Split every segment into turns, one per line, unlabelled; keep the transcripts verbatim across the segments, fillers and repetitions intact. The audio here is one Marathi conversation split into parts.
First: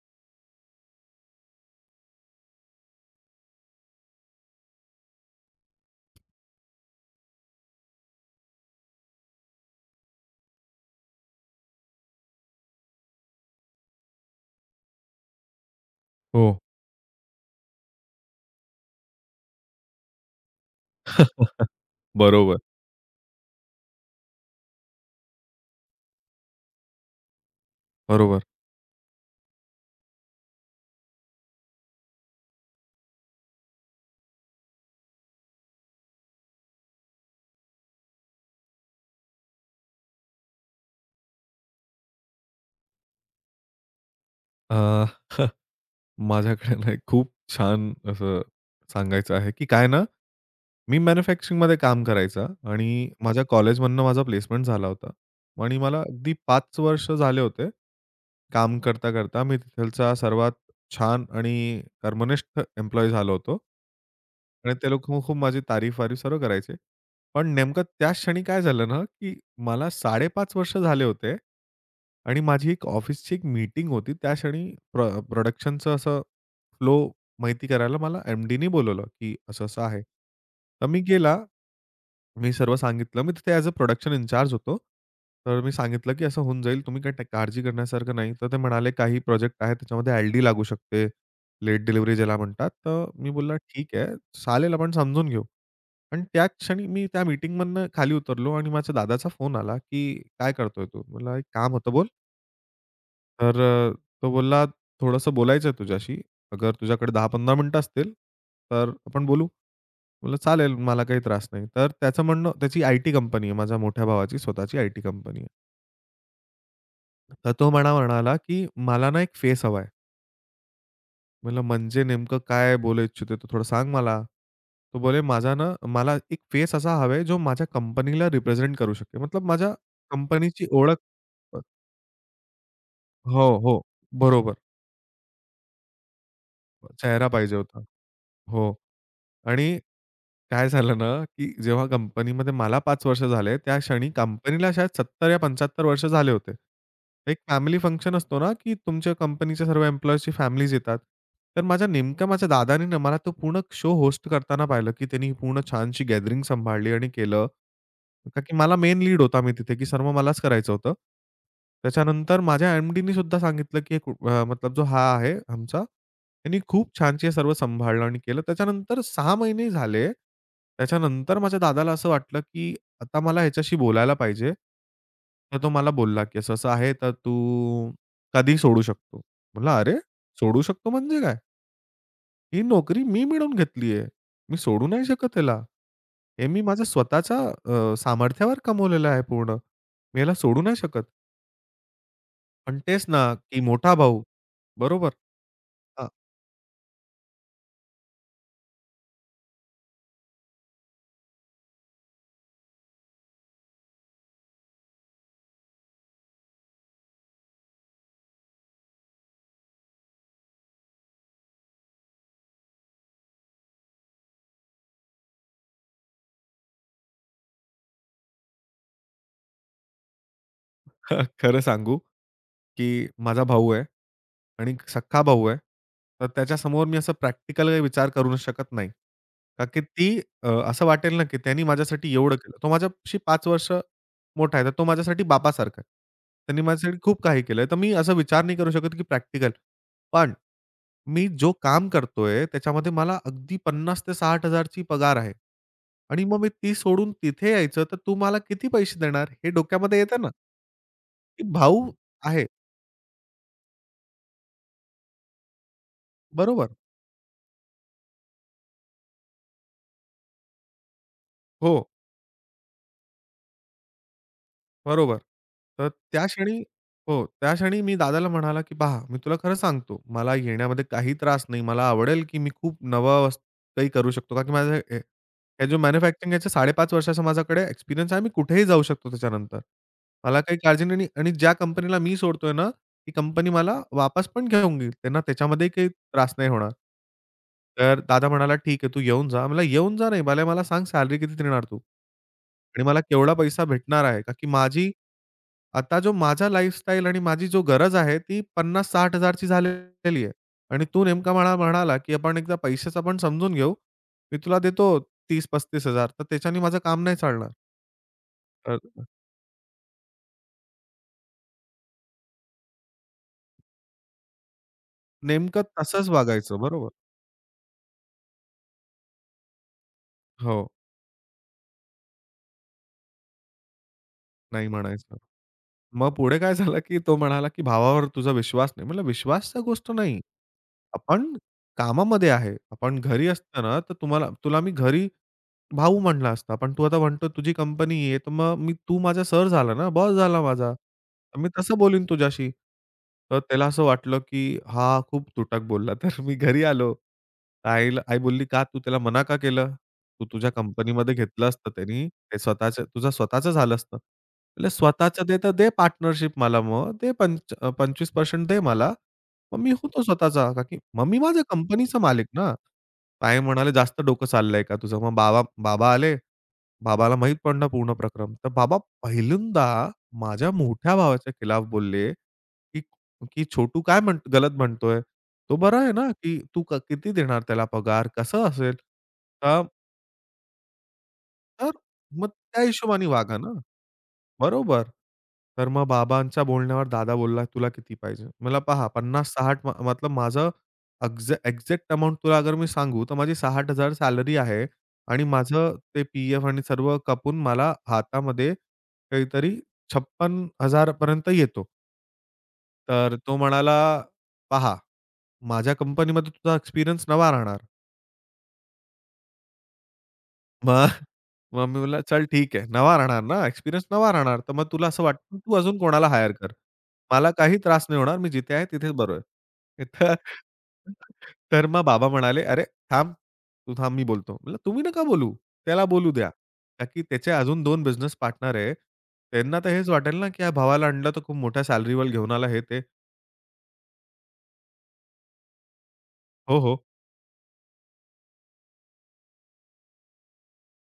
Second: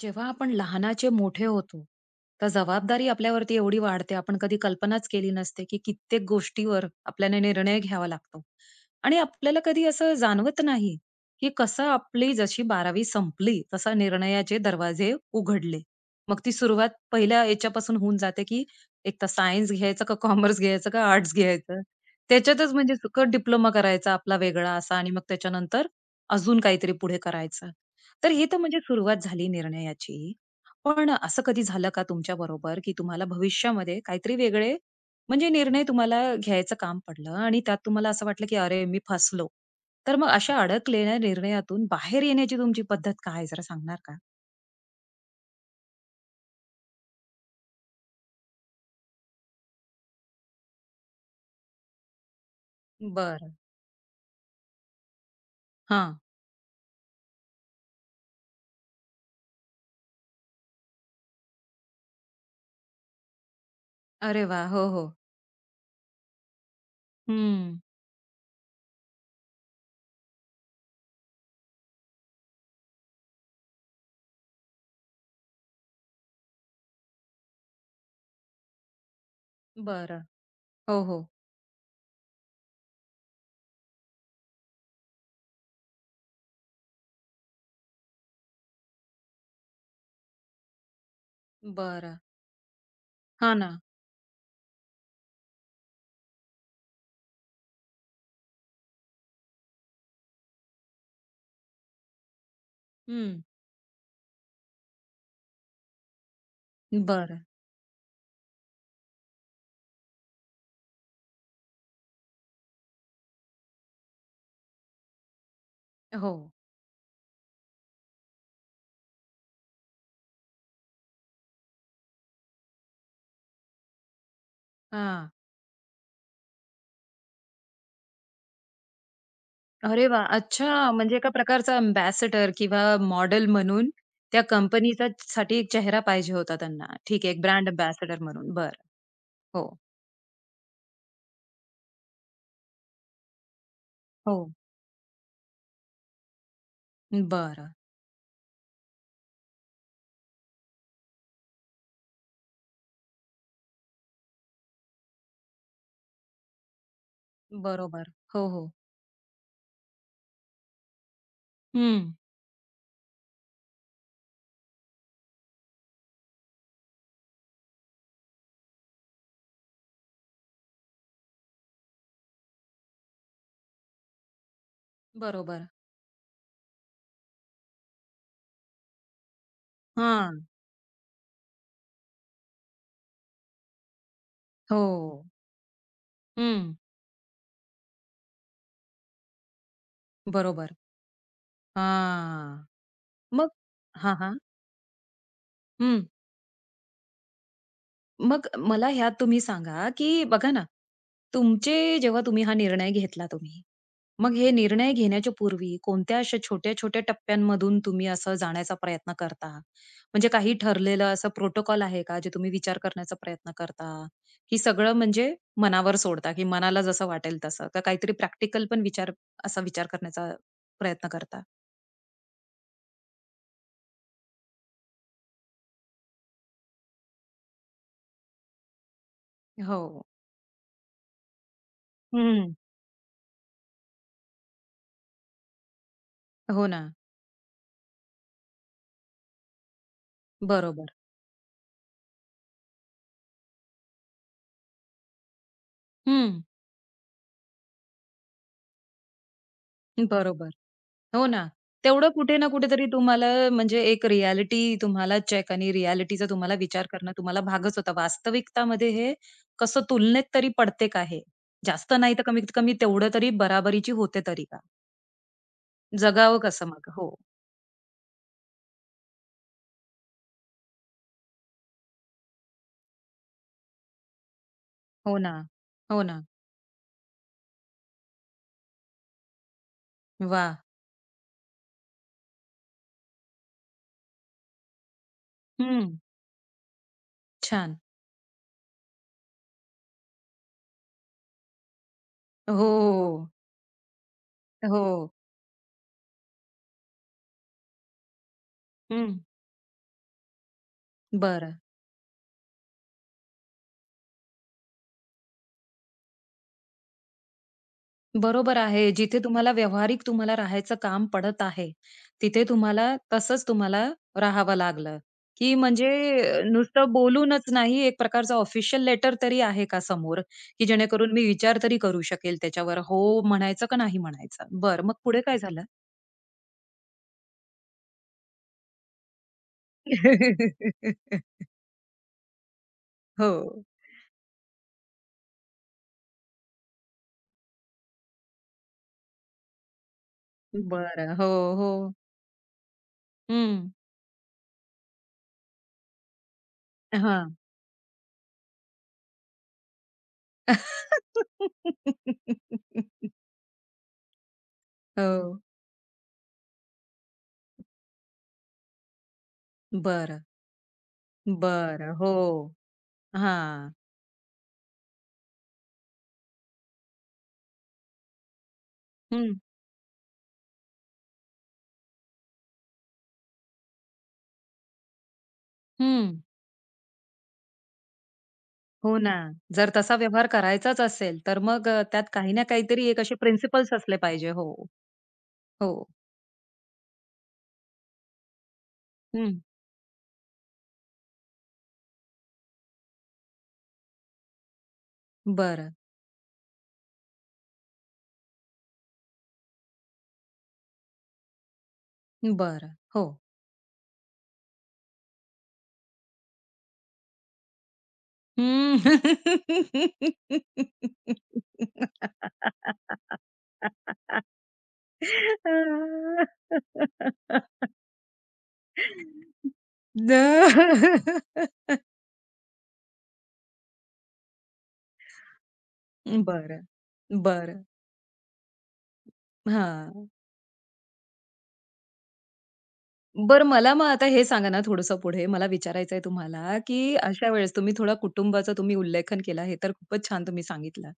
जेव्हा आपण लहानाचे मोठे होतो, तर जबाबदारी आपल्यावरती एवढी वाढते, आपण कधी कल्पनाच केली नसते, की कित्येक गोष्टीवर आपल्याला निर्णय घ्यावा लागतो. आणि आपल्याला कधी असं जाणवत नाही, की कसं आपली जशी बारावी संपली, तसा निर्णयाचे दरवाजे उघडले. मग
हो.
ती सुरुवात पहिल्या याच्यापासून होऊन जाते, की एक तर सायन्स घ्यायचं का कॉमर्स घ्यायचं का आर्ट्स घ्यायचं.
बरोबर,
त्याच्यातच म्हणजे डिप्लोमा करायचा आपला वेगळा असा आणि मग त्याच्यानंतर अजून काहीतरी पुढे करायचं. तर
बरोबर.
ही तर म्हणजे सुरुवात झाली निर्णयाची. पण असं कधी झालं का तुमच्या बरोबर, की तुम्हाला भविष्यामध्ये काहीतरी वेगळे म्हणजे निर्णय तुम्हाला घ्यायचं काम पडलं आणि त्यात तुम्हाला असं वाटलं, की "अरे, मी फसलो." तर मग अशा अडकलेल्या निर्णयातून बाहेर येण्याची तुमची पद्धत काय जरा सांगणार का?
अ, माझ्याकडे ना एक खूप छान असं सांगायचं आहे, की काय ना, मी मॅन्युफॅक्चरिंगमध्ये काम करायचा आणि माझ्या
बरं.
कॉलेजमधनं माझा प्लेसमेंट झाला होता आणि मला
हां.
अगदी पाच वर्ष झाले होते. काम करता-करता मी तिथलचा सर्वात छान आणि कर्मनिष्ठ एम्प्लॉयी झालो होतो.
अरे वाह!
आणि
हो,
ते
हो.
लोकं खूप माझी तारीफ-वारीफ सर्व करायचे. पण
हं.
नेमकं त्याच क्षणी काय झालं ना, की मला साडे पाच वर्ष झाले होते आणि माझी एक ऑफिसची एक मीटिंग होती. त्या क्षणी प्र प्रोडक्शनचं असं फ्लो माहिती करायला मला एम-डीनी बोलावलं, की असं-असं आहे.
बरं.
तर मी
हो, हो.
गेला मी सर्व सांगितलं. मी तिथे ॲज अ प्रोडक्शन इन्चार्ज होतो. तर मी सांगितलं, की असं होऊन जाईल. तुम्ही काही काळजी करण्यासारखं नाही. तर ते म्हणाले, "काही प्रोजेक्ट आहे त्याच्यामध्ये एल-डी लागू शकते, लेट डिलिव्हरी
बरं.
ज्याला म्हणतात." तर मी
हां
बोलला,
ना.
"ठीक आहे, चालेल आपण समजून घेऊ." पण त्या क्षणी मी त्या मीटिंगमधनं खाली उतरलो आणि माझ्या दादाचा फोन आला, की "काय करतोय तू? मला एक काम होतं बोल."
हं.
तर अ, तो बोलला, "थोडंसं बोलायचं आहे तुझ्याशी. अगर तुझ्याकडे
बरं.
दहा पंधरा मिनिटं असतील, तर आपण बोलू." म्हटलं, "चालेल, मला काही त्रास नाही." तर त्याचं म्हणणं त्याची आयटी कंपनी आहे. माझ्या मोठ्या भावाची स्वतःची आयटी कंपनी आहे.
हो.
तर तो मला म्हणाला, की "मला ना एक फेस हवा आहे." म्हटलं, "म्हणजे नेमकं काय बोलू इच्छिते तू थोडं सांग मला." तो बोले,
हां.
"माझा ना मला एक फेस असा हवा आहे, जो माझ्या कंपनीला रिप्रेझेंट करू शकेल." मतलब माझ्या
अरे वाह!
कंपनीची
अच्छा,
ओळख
म्हणजे एका प्रकारचा अँबॅसेडर किंवा मॉडेल
हो, हो.
म्हणून त्या
बरोबर.
कंपनीचा साठी एक चेहरा पाहिजे होता त्यांना. ठीक
चेहरा
आहे, एक
पाहिजे
ब्रँड
होता.
अँबॅसेडर म्हणून.
हो.
बरं.
आणि
हो,
काय झालं ना, की जेव्हा कंपनीमध्ये मला पाच वर्ष झाले, त्या क्षणी
हो.
कंपनीला शायद सत्तर या पंच्याहत्तर वर्ष झाले होते. एक
बरं.
फॅमिली फंक्शन असतो ना, की तुमच्या कंपनीच्या सर्व एम्प्लॉईजची फॅमिलीज येतात. तर माझ्या नेमका माझ्या दादानी ना मला तो पूर्ण शो होस्ट करताना पाहिलं, की त्यांनी पूर्ण छानशी गॅदरिंग सांभाळली आणि केलं.
बरोबर.
का
हो,
की
हो.
मला मेन लीड होता मी तिथे, की सर्व मलाच करायचं होतं.
हं.
त्याच्यानंतर माझ्या एम-डीनी सुद्धा सांगितलं, की एक अ, मतलब जो हा आहे आमचा त्यांनी खूप छान ते सर्व सांभाळलं आणि केलं. त्याच्यानंतर सहा महिने झाले. त्याच्यानंतर माझ्या दादाला असं वाटलं, की आता मला ह्याच्याशी बोलायला पाहिजे. तर
बरोबर.
तो मला बोलला, की "असं-असं आहे तर तू कधी सोडू शकतो?" म्हटलं, "अरे!
हां.
सोडू शकतो म्हणजे काय? ही नोकरी मी मिळवून घेतली आहे. मी सोडू नाही
हो.
शकत याला. हे मी
हं.
माझ्या स्वतःच्या अ, सामर्थ्यावर कमवलेलं आहे पूर्ण. मी याला सोडू
बरोबर.
नाही शकत."
हां.
पण तेच ना,
मग?
की मोठा
हां,
भाऊ
हां.
बरोबर. अ,
मग मला ह्यात तुम्ही सांगा, की बघा ना, तुमचे जेव्हा तुम्ही हा निर्णय घेतला तुम्ही, मग हे निर्णय घेण्याच्या पूर्वी कोणत्या अशा छोट्या-छोट्या टप्प्यांमधून तुम्ही असं जाण्याचा प्रयत्न करता? म्हणजे काही ठरलेलं असं प्रोटोकॉल आहे का, जे तुम्ही विचार करण्याचा प्रयत्न करता? की सगळं म्हणजे मनावर सोडता, की मनाला जसं वाटेल तसं? का काहीतरी प्रॅक्टिकल पण विचार असा विचार करण्याचा प्रयत्न करता?
खरं सांगू की माझा भाऊ आहे आणि सख्खा भाऊ आहे. तर त्याच्यासमोर मी असं प्रॅक्टिकल काही विचार करू शकत नाही. का की
हो.
ती अ, असं वाटेल ना की त्यानी माझ्यासाठी एवढं
हं.
केलं. तो माझ्याशी पाच वर्ष मोठा आहे. तर तो माझ्यासाठी बाबासारखा आहे. त्यांनी
हो ना.
माझ्यासाठी खूप काही केलंय. तर मी असा विचार नाही करू शकत की प्रॅक्टिकल. पण
बरोबर.
मी जो काम करतोय त्याच्यामध्ये मला अगदी पन्नास हजार ते साठ हजार ची पगार आहे. आणि मग
हं,
मी ती सोडून तिथे यायचं तर तू मला किती पैसे देणार? हे डोक्यामध्ये येतं ना.
बरोबर. हो ना.
की भाऊ
तेवढं कुठे
आहे.
ना कुठेतरी तुम्हाला म्हणजे एक रिअॅलिटी तुम्हाला चेक आणि रिअॅलिटीचा तुम्हाला
बरोबर.
विचार करणं तुम्हाला भागच होता. वास्तविकतामध्ये हे कसं तुलनेत तरी पडते का हे?
हो,
जास्त नाही तर कमीत कमी तेवढं तरी बराबरीची होते तरी का?
बरोबर. तर त्या
जगावं
क्षणी
कसं मग? हो.
हो, त्या क्षणी मी दादाला म्हणाला, की "पहा, मी तुला खरं सांगतो, मला येण्यामध्ये काही त्रास नाही. मला आवडेल, की मी खूप नवं वस काही करू शकतो." का की माझं हे
हो ना.
हे जो
हो ना.
मॅन्युफॅक्चरिंग याचा साडे पाच वर्षाचा माझ्याकडे एक्सपिरियन्स आहे. मी कुठेही जाऊ शकतो त्याच्यानंतर. मला
वाह!
काही काळजी नाही आणि ज्या कंपनीला मी सोडतोय ना, ती कंपनी मला वापस पण घेऊन घेईल. त्यांना त्याच्यामध्ये काही
हं.
त्रास नाही होणार.
छान.
तर दादा म्हणाला, "ठीक आहे, तू येऊन जा." म्हणलं, "येऊन जा नाही, भले मला सांग सॅलरी किती देणार तू?
हो, हो,
आणि मला
हो.
केवढा पैसा भेटणार आहे?" का की
हो.
माझी आता जो माझा लाईफस्टाईल आणि माझी जो गरज आहे, ती पन्नास हजार-साठ हजार ची झालेली आहे. आणि तू नेमका
बरं.
मला म्हणाला, की आपण एकदा पैशाचं पण समजून घेऊ. मी तुला देतो तीस हजार-पस्तीस हजार तर त्याच्याने माझं काम नाही चालणार.
बरोबर
तर
आहे. जिथे तुम्हाला व्यावहारिक तुम्हाला राहायचं काम पडत आहे, तिथे तुम्हाला तसंच तुम्हाला राहावं लागलं, की
नेमकं
म्हणजे
तसंच
अ,
वागायचं. बरोबर.
नुसतं बोलूनच नाही एक प्रकारचा ऑफिशियल लेटर तरी आहे का समोर, की
हो,
जेणेकरून मी विचार तरी करू शकेल त्याच्यावर हो म्हणायचं का नाही म्हणायचं?
नाही
बर मग
म्हणायचं.
पुढे काय झालं?
मग पुढे काय झालं, की तो म्हणाला, की भावावर तुझा विश्वास नाही. म्हटलं विश्वासचा गोष्ट नाही. आपण कामामध्ये आहे. आपण घरी असतो
हो.
ना, तर तुम्हाला तुला मी घरी भाऊ म्हणला असता. पण तू आता म्हणतो तुझी कंपनी आहे, तर मग मी तू माझा सर झाला ना, बॉस झाला माझा.
बरं. हो,
तर मी तसं
हो.
बोलीन तुझ्याशी. तर त्याला
हं.
असं वाटलं, की हा खूप तुटक बोलला. तर मी घरी आलो.
हां.
तर आईला आई बोलली, "का तू त्याला मना का केलं? तू तुझ्या कंपनीमध्ये घेतलं असतं त्यानी. ते स्वतःचं तुझं स्वतःचं झालं असतं." म्हटलं, "स्वतःचं दे,
हो.
तर दे पार्टनरशिप मला मग. दे पंच पंचवीस टक्के दे मला. मग मी होतो
बरं.
स्वतःचा." का की मग मी माझ्या
बरं.
कंपनीचा
हो.
मालिक ना. ताई
हां.
म्हणाले, "जास्त डोकं चाललंय का तुझं?" मग बाबा बाबा आले. बाबाला माहीत पडलं पूर्ण प्रकरण. तर बाबा पहिल्यांदा माझ्या मोठ्या भावाच्या खिलाफ बोलले, की की "छोटू काय म्हण गलत म्हणतोय? तो बरा आहे ना,
हं.
की तू क- किती देणार त्याला पगार? कसं असेल?"
हो ना.
तर
जर तसा व्यवहार करायचाच असेल, तर मग
तर
अ, त्यात
मग
काही ना
त्या
काहीतरी एक
हिशोबाने
असे
वागा ना.
प्रिन्सिपल्स असले पाहिजे. हो,
बरोबर. तर
हो.
मग बाबांच्या बोलण्यावर दादा बोलला, "तुला किती पाहिजे?" मला पहा
हं.
पन्नास साठ म मतलब माझं अक्झॅ एक्झॅक्ट अमाउंट तुला अगर मी सांगू, तर माझी साठ हजार सॅलरी आहे आणि
बरं,
माझं ते पी-एफ आणि सर्व कापून मला हातामध्ये काहीतरी छप्पन्न हजार पर्यंत येतो.
बरं. हो.
तर तो म्हणाला, "पहा, माझ्या कंपनीमध्ये तुझा एक्सपिरियन्स नवा राहणार."
हं.
मग मग मी बोलला, "चल ठीक आहे, नवा राहणार ना, एक्सपिरियन्स नवा राहणार. तर मग तुला असं वाटतं तू अजून कोणाला हायर कर. मला काही त्रास नाही होणार. मी जिथे आहे तिथेच बरोबर आहे." तर
द
तर मग बाबा म्हणाले, "अरे थांब, तू थांब मी बोलतो." म्हटलं, "तुम्ही नका बोलू, त्याला बोलू द्या."
बरं,
का की त्याचे अजून
बरं.
दोन बिझनेस पार्टनर आहे. त्यांना तर हेच वाटेल ना, की या भावाला आणलं तर खूप मोठ्या सॅलरीवर घेऊन आला हे ते.
बर मला मग आता हे सांगा ना थोडंसं पुढे, मला विचारायचंय तुम्हाला,
हो, हो.
की अशा वेळेस तुम्ही थोडा कुटुंबाचा तुम्ही उल्लेखन केला, हे तर खूपच छान तुम्ही सांगितलं.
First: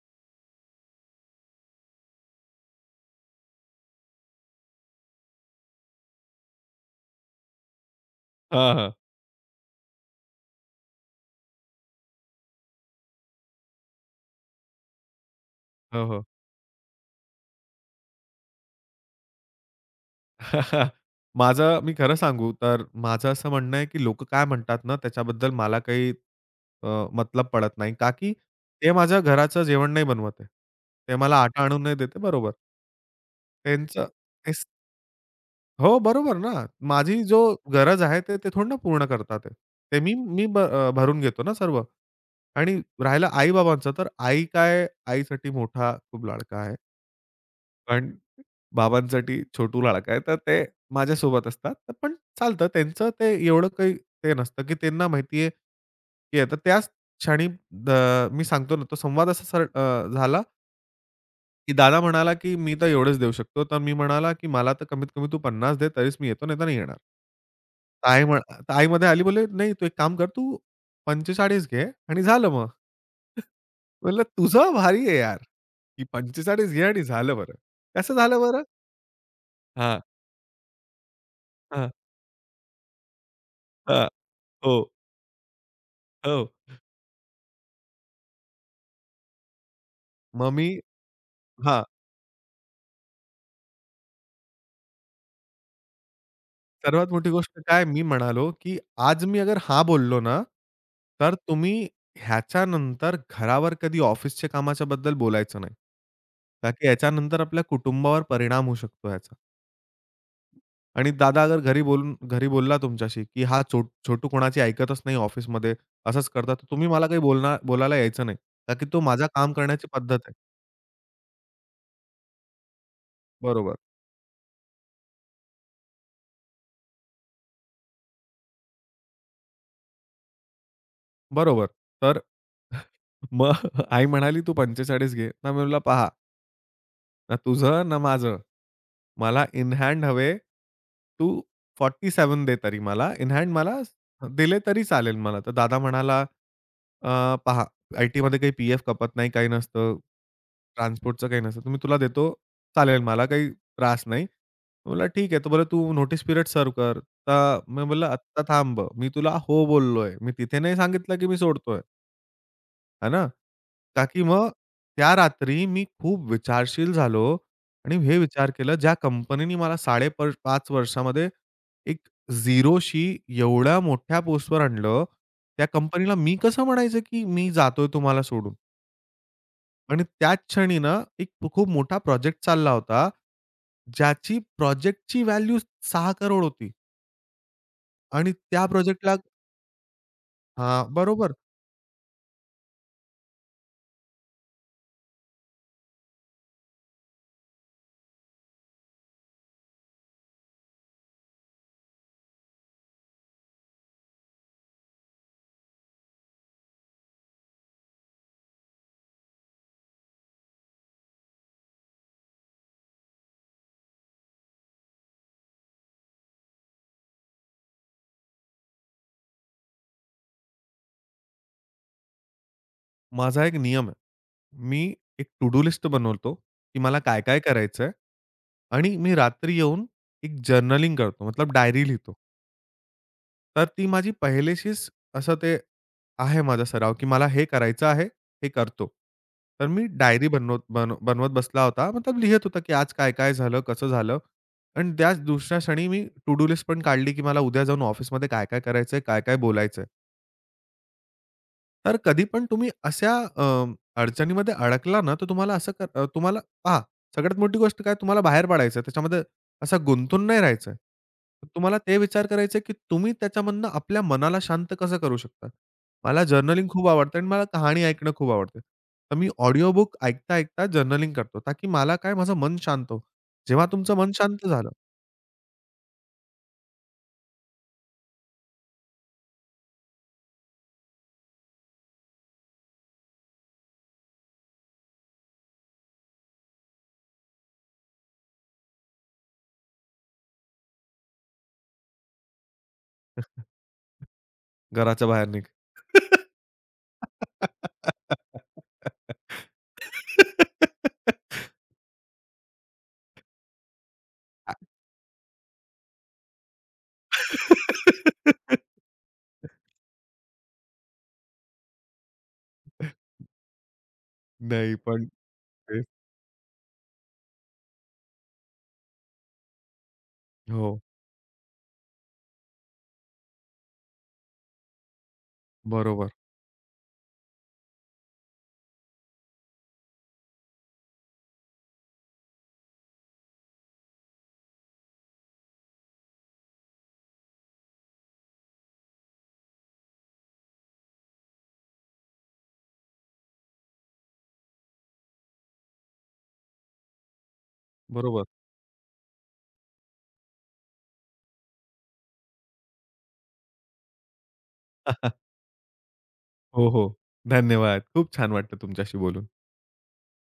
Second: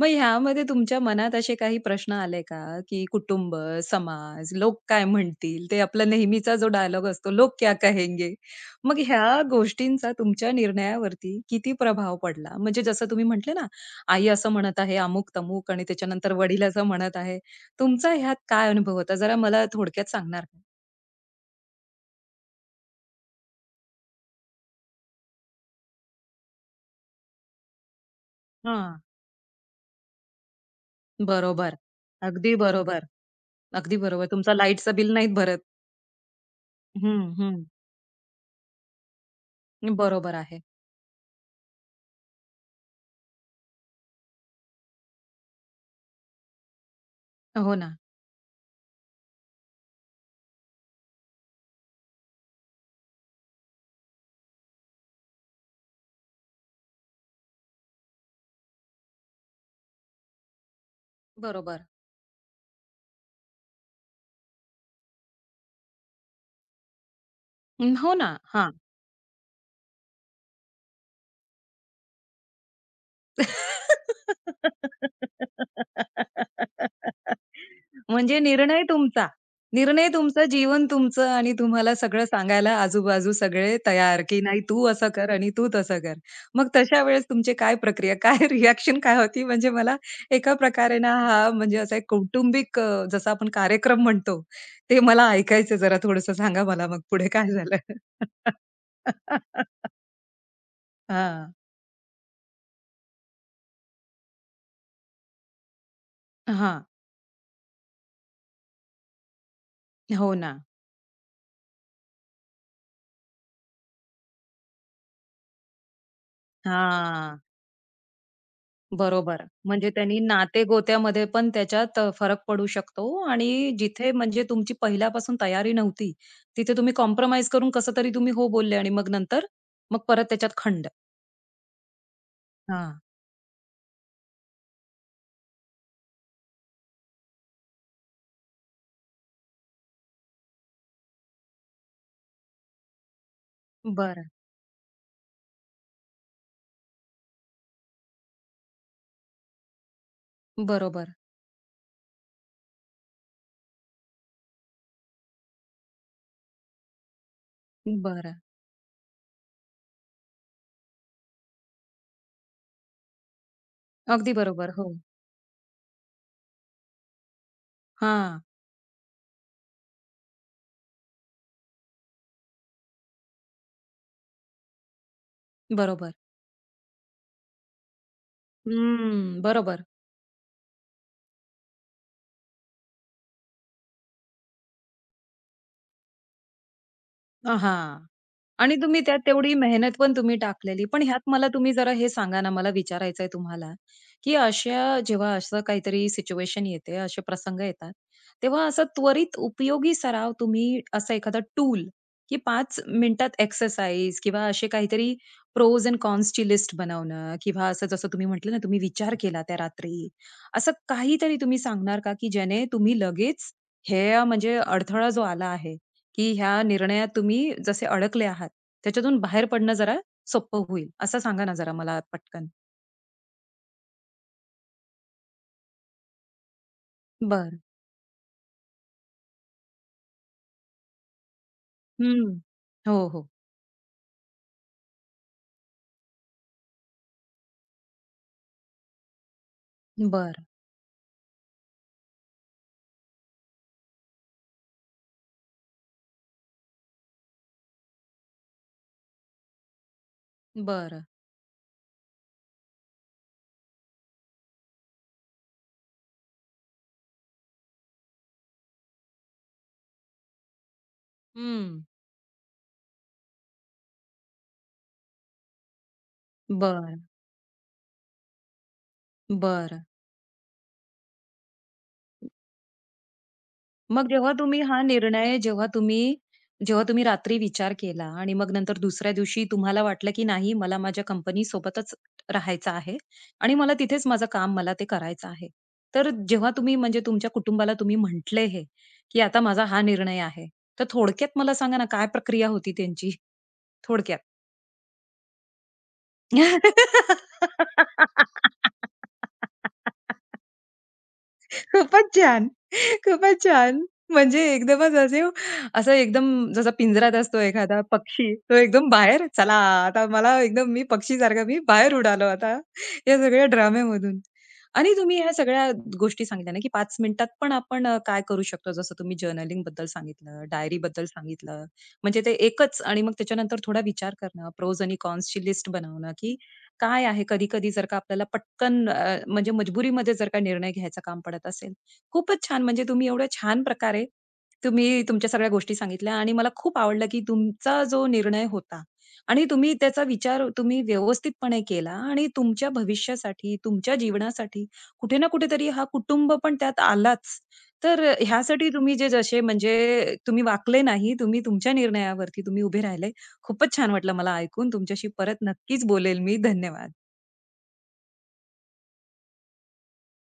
मग ह्यामध्ये तुमच्या मनात असे काही प्रश्न आले का, की कुटुंब, समाज, लोक काय म्हणतील? ते आपला नेहमीचा जो डायलॉग असतो, "लोग क्या कहेंगे?"
हां, हां.
मग ह्या गोष्टींचा तुमच्या निर्णयावरती किती प्रभाव पडला? म्हणजे जसं तुम्ही म्हटले ना, आई असं म्हणत आहे, अमुक-तमुक आणि
हो, हो.
त्याच्यानंतर वडील असं म्हणत आहे. तुमचा ह्यात काय अनुभव होता? जरा मला थोडक्यात सांगणार का?
माझं मी खरं सांगू तर माझं असं म्हणणं आहे, की लोकं काय म्हणतात ना त्याच्याबद्दल मला काही अ, मतलब पडत नाही. का की ते माझ्या घराचं जेवण नाही बनवत आहे. ते मला आटा
बरोबर.
आणून नाही देते बरोबर.
अगदी बरोबर. अगदी
त्यांचं
बरोबर. तुमचं
तेच
लाईटचं बिल नाहीत भरत.
हो, बरोबर ना. माझी
हं,
जो
हं.
गरज आहे ते, ते थोडी ना पूर्ण करतात आहे. ते मी
बरोबर
मी भ
आहे.
अ, भरून घेतो ना सर्व. आणि राहिलं आई-बाबांचं तर आई काय आईसाठी मोठा खूप लाडका आहे.
हो ना.
पण बाबांसाठी छोटू लाडका आहे. तर ते माझ्यासोबत असतात. तर पण चालतं त्यांचं ते एवढं काही ते नसतं, की त्यांना माहिती आहे, की आता त्याच क्षणी द मी सांगतो ना, तो संवाद असा सर अ, झाला, की
बरोबर.
दादा म्हणाला, की "मी तर एवढंच देऊ शकतो." तर मी म्हणाला, की "मला तर कमीत कमी तू पन्नास दे, तरीच मी येतो, नाही तर नाही येणार."
हं,
तर
हो
आई
ना.
म्ह
हां.
तर आई मध्ये आली बोलली, "नाही, तू एक काम कर, तू पंचेचाळीस घे आणि झालं मग." म्हणलं, "तुझं भारी आहे यार, की पंचेचाळीस घे आणि झालं बरं." कसं
म्हणजे
झालं बरं?
निर्णय तुमचा.
हां,
निर्णय तुमचं, जीवन तुमचं आणि
हां.
तुम्हाला सगळं सांगायला आजूबाजू सगळे
हां.
तयार, की नाही तू
हो,
असं कर आणि तू तसं कर.
हो.
मग तशा वेळेस तुमची काय प्रक्रिया, काय रिएक्शन काय होती? म्हणजे मला
मग
एका
मी
प्रकारे ना हा म्हणजे
हां.
असा एक कौटुंबिक अ, जसा आपण कार्यक्रम म्हणतो, ते मला ऐकायचं जरा थोडंसं सांगा मला मग
सर्वात
पुढे
मोठी
काय
गोष्ट काय
झालं?
मी म्हणालो, की आज मी अगर हां बोललो ना, तर
हां.
तुम्ही ह्याच्यानंतर घरावर कधी ऑफिसच्या कामाच्या बद्दल बोलायचं नाही. का
हां.
की याच्यानंतर आपल्या कुटुंबावर परिणाम होऊ शकतो याचा.
हो ना.
आणि दादा अगर घरी बोलून घरी बोलला तुमच्याशी, की हा छो छोटू कोणाची ऐकतच नाही ऑफिसमध्ये, असंच करतात. तुम्ही मला काही
हां.
बोलणार बोलायला यायचं नाही. का की तो माझं
बरोबर.
काम करण्याची
म्हणजे
पद्धत
त्यांनी
आहे.
नाते-गोत्यामध्ये पण त्याच्यात अ, फरक पडू शकतो आणि
बरोबर.
जिथे म्हणजे तुमची पहिल्यापासून तयारी नव्हती, तिथे तुम्ही कॉम्प्रोमाईज करून कसं तरी तुम्ही हो बोलले आणि मग नंतर मग परत त्याच्यात खंड.
बरोबर. तर
हां.
मग आई म्हणाली, "तू पंचेचाळीस घे." ना मी म्हटलं, "पहा, ना तुझं ना माझं. मला इन हँड हवे. तू सत्तेचाळीस दे तरी मला. इन हँड मला
बर,
दिले तरी चालेल मला." तर दादा म्हणाला, "अ, पहा, आय-टीमध्ये काही पी-एफ कपत नाही, काही नसतं.
बरोबर.
ट्रान्सपोर्टचं काही नसतं. तर तुला देतो. चालेल मला काही त्रास नाही." बोलला, "ठीक आहे." तो बोलला, "तू नोटीस पिरियड सर्व्ह कर." तर मी बोलला,
बरं.
"आत्ता थांब. मी तुला हो बोललोय. मी तिथे नाही सांगितलं की मी सोडतोय." है ना? का की
अगदी
मग
बरोबर. हो.
त्या रात्री मी खूप विचारशील झालो आणि हे
हां.
विचार केला, ज्या कंपनीनी मला साडे पाच वर्षामध्ये एक झिरोशी एवढ्या मोठ्या पोस्टवर आणलं, त्या
बरोबर.
कंपनीला मी कसं म्हणायचं, की मी जातोय तुम्हाला सोडून?
हम्म. बरोबर.
आणि त्याच क्षणी ना, एक खूप मोठा प्रोजेक्ट चालला होता, ज्याची प्रोजेक्टची व्हॅल्यू सहा करोड होती
अ,
आणि त्या
आणि तुम्ही
प्रोजेक्टला
त्यात तेवढी मेहनत पण तुम्ही
हां,
टाकलेली. पण ह्यात
बरोबर.
मला तुम्ही जरा हे सांगा ना, मला विचारायचं आहे तुम्हाला, की अशा जेव्हा असं काहीतरी सिच्युएशन येते, असे प्रसंग येतात, तेव्हा असं त्वरित उपयोगी सराव तुम्ही असं एखादा टूल, की पाच मिनिटात एक्सरसाइज किंवा असे काहीतरी प्रोज एंड कॉन्सची लिस्ट बनवणं किंवा असं जसं तुम्ही म्हटलं ना, तुम्ही विचार केला त्या रात्री. असं काहीतरी तुम्ही सांगणार का, की ज्याने तुम्ही लगेच हे म्हणजे अडथळा जो आला आहे, की ह्या निर्णयात तुम्ही जसे अडकले आहात, त्याच्यातून बाहेर पडणं जरा सोपं होईल. असं सांगा ना जरा मला पटकन?
माझा एक नियम आहे. मी एक टू डू लिस्ट बनवतो, की मला काय-काय
बरं.
करायचंय आणि मी रात्री येऊन एक जर्नलिंग करतो, मतलब डायरी लिहितो.
हं. हो, हो.
तर ती माझी पहिलेशीच असं ते आहे माझा सराव, की मला हे करायचं आहे, हे करतो. तर मी डायरी
बरं,
बनवत बन बनवत बसला होता, मतलब लिहित होता, की आज काय-काय झालं, कसं झालं आणि त्याच दुसऱ्या क्षणी मी टू डू लिस्ट पण काढली, की मला उद्या जाऊन ऑफिसमध्ये काय-काय करायचंय, काय-काय बोलायचंय.
बरं.
तर कधी पण तुम्ही अशा अ, अडचणीमध्ये अडकला ना, तर तुम्हाला असं कर अ, तुम्हाला पहा, सगळ्यात मोठी गोष्ट काय तुम्हाला बाहेर पडायचं आहे. त्याच्यामध्ये असं गुंतून नाही राहायचं आहे. तर तुम्हाला
हं.
ते विचार करायचे आहे, की तुम्ही त्याच्यामधनं आपल्या मनाला शांत कसं करू शकता? मला जर्नलिंग खूप
बरं,
आवडतं आणि मला कहाणी ऐकणं खूप आवडतं. तर मी ऑडिओ
बरं.
बुक ऐकता-ऐकता जर्नलिंग करतो. ताकी मला काय माझं मन शांत हो. जेव्हा तुमचं
मग
मन
जेव्हा
शांत
तुम्ही
झालं,
हा निर्णय जेव्हा तुम्ही जेव्हा तुम्ही रात्री विचार केला आणि मग नंतर दुसऱ्या दिवशी तुम्हाला वाटलं की नाही मला माझ्या कंपनी सोबतच राहायचं आहे आणि मला तिथेच माझं काम मला ते करायचं आहे. तर जेव्हा तुम्ही म्हणजे तुमच्या कुटुंबाला तुम्ही म्हटले हे, की आता माझा हा निर्णय आहे. तर थोडक्यात मला सांगा ना काय प्रक्रिया होती त्यांची? थोडक्यात.
घराच्या बाहेर निघ.
खूपच छान. खूपच छान. म्हणजे एकदमच असे असं एकदम जसा पिंजरात असतो एखादा पक्षी, तो एकदम बाहेर चला आता मला एकदम मी पक्षी पक्षीसारखा मी बाहेर उडालो आता या सगळ्या ड्राम्यामधून.
नाही
आणि
पण
तुम्ही ह्या सगळ्या
तेच.
गोष्टी सांगितल्या ना, की पाच मिनिटात पण आपण अ, काय करू शकतो जसं तुम्ही जर्नलिंगबद्दल सांगितलं,
हो.
डायरीबद्दल सांगितलं. म्हणजे ते एकच आणि मग त्याच्यानंतर थोडा विचार करणं, प्रोज आणि कॉन्सची लिस्ट
बरोबर,
बनवणं, की काय आहे कधी-कधी जर का आपल्याला पटकन अ, म्हणजे मजबुरीमध्ये जर का निर्णय घ्यायचं काम पडत असेल. खूपच छान म्हणजे तुम्ही एवढ्या छान प्रकारे तुम्ही तुमच्या सगळ्या गोष्टी सांगितल्या आणि मला खूप आवडलं, की तुमचा जो निर्णय होता आणि तुम्ही त्याचा विचार तुम्ही व्यवस्थितपणे केला आणि तुमच्या भविष्यासाठी, तुमच्या जीवनासाठी कुठे ना कुठेतरी हा कुटुंब पण त्यात आलाच. तर
बरोबर.
ह्यासाठी तुम्ही जे जसे म्हणजे तुम्ही वाकले नाही, तुम्ही तुमच्या निर्णयावरती तुम्ही उभे राहिले. खूपच छान वाटलं मला ऐकून. तुमच्याशी परत नक्कीच बोलेल मी.
हो, हो.
धन्यवाद.
धन्यवाद. खूप छान वाटलं तुमच्याशी बोलून.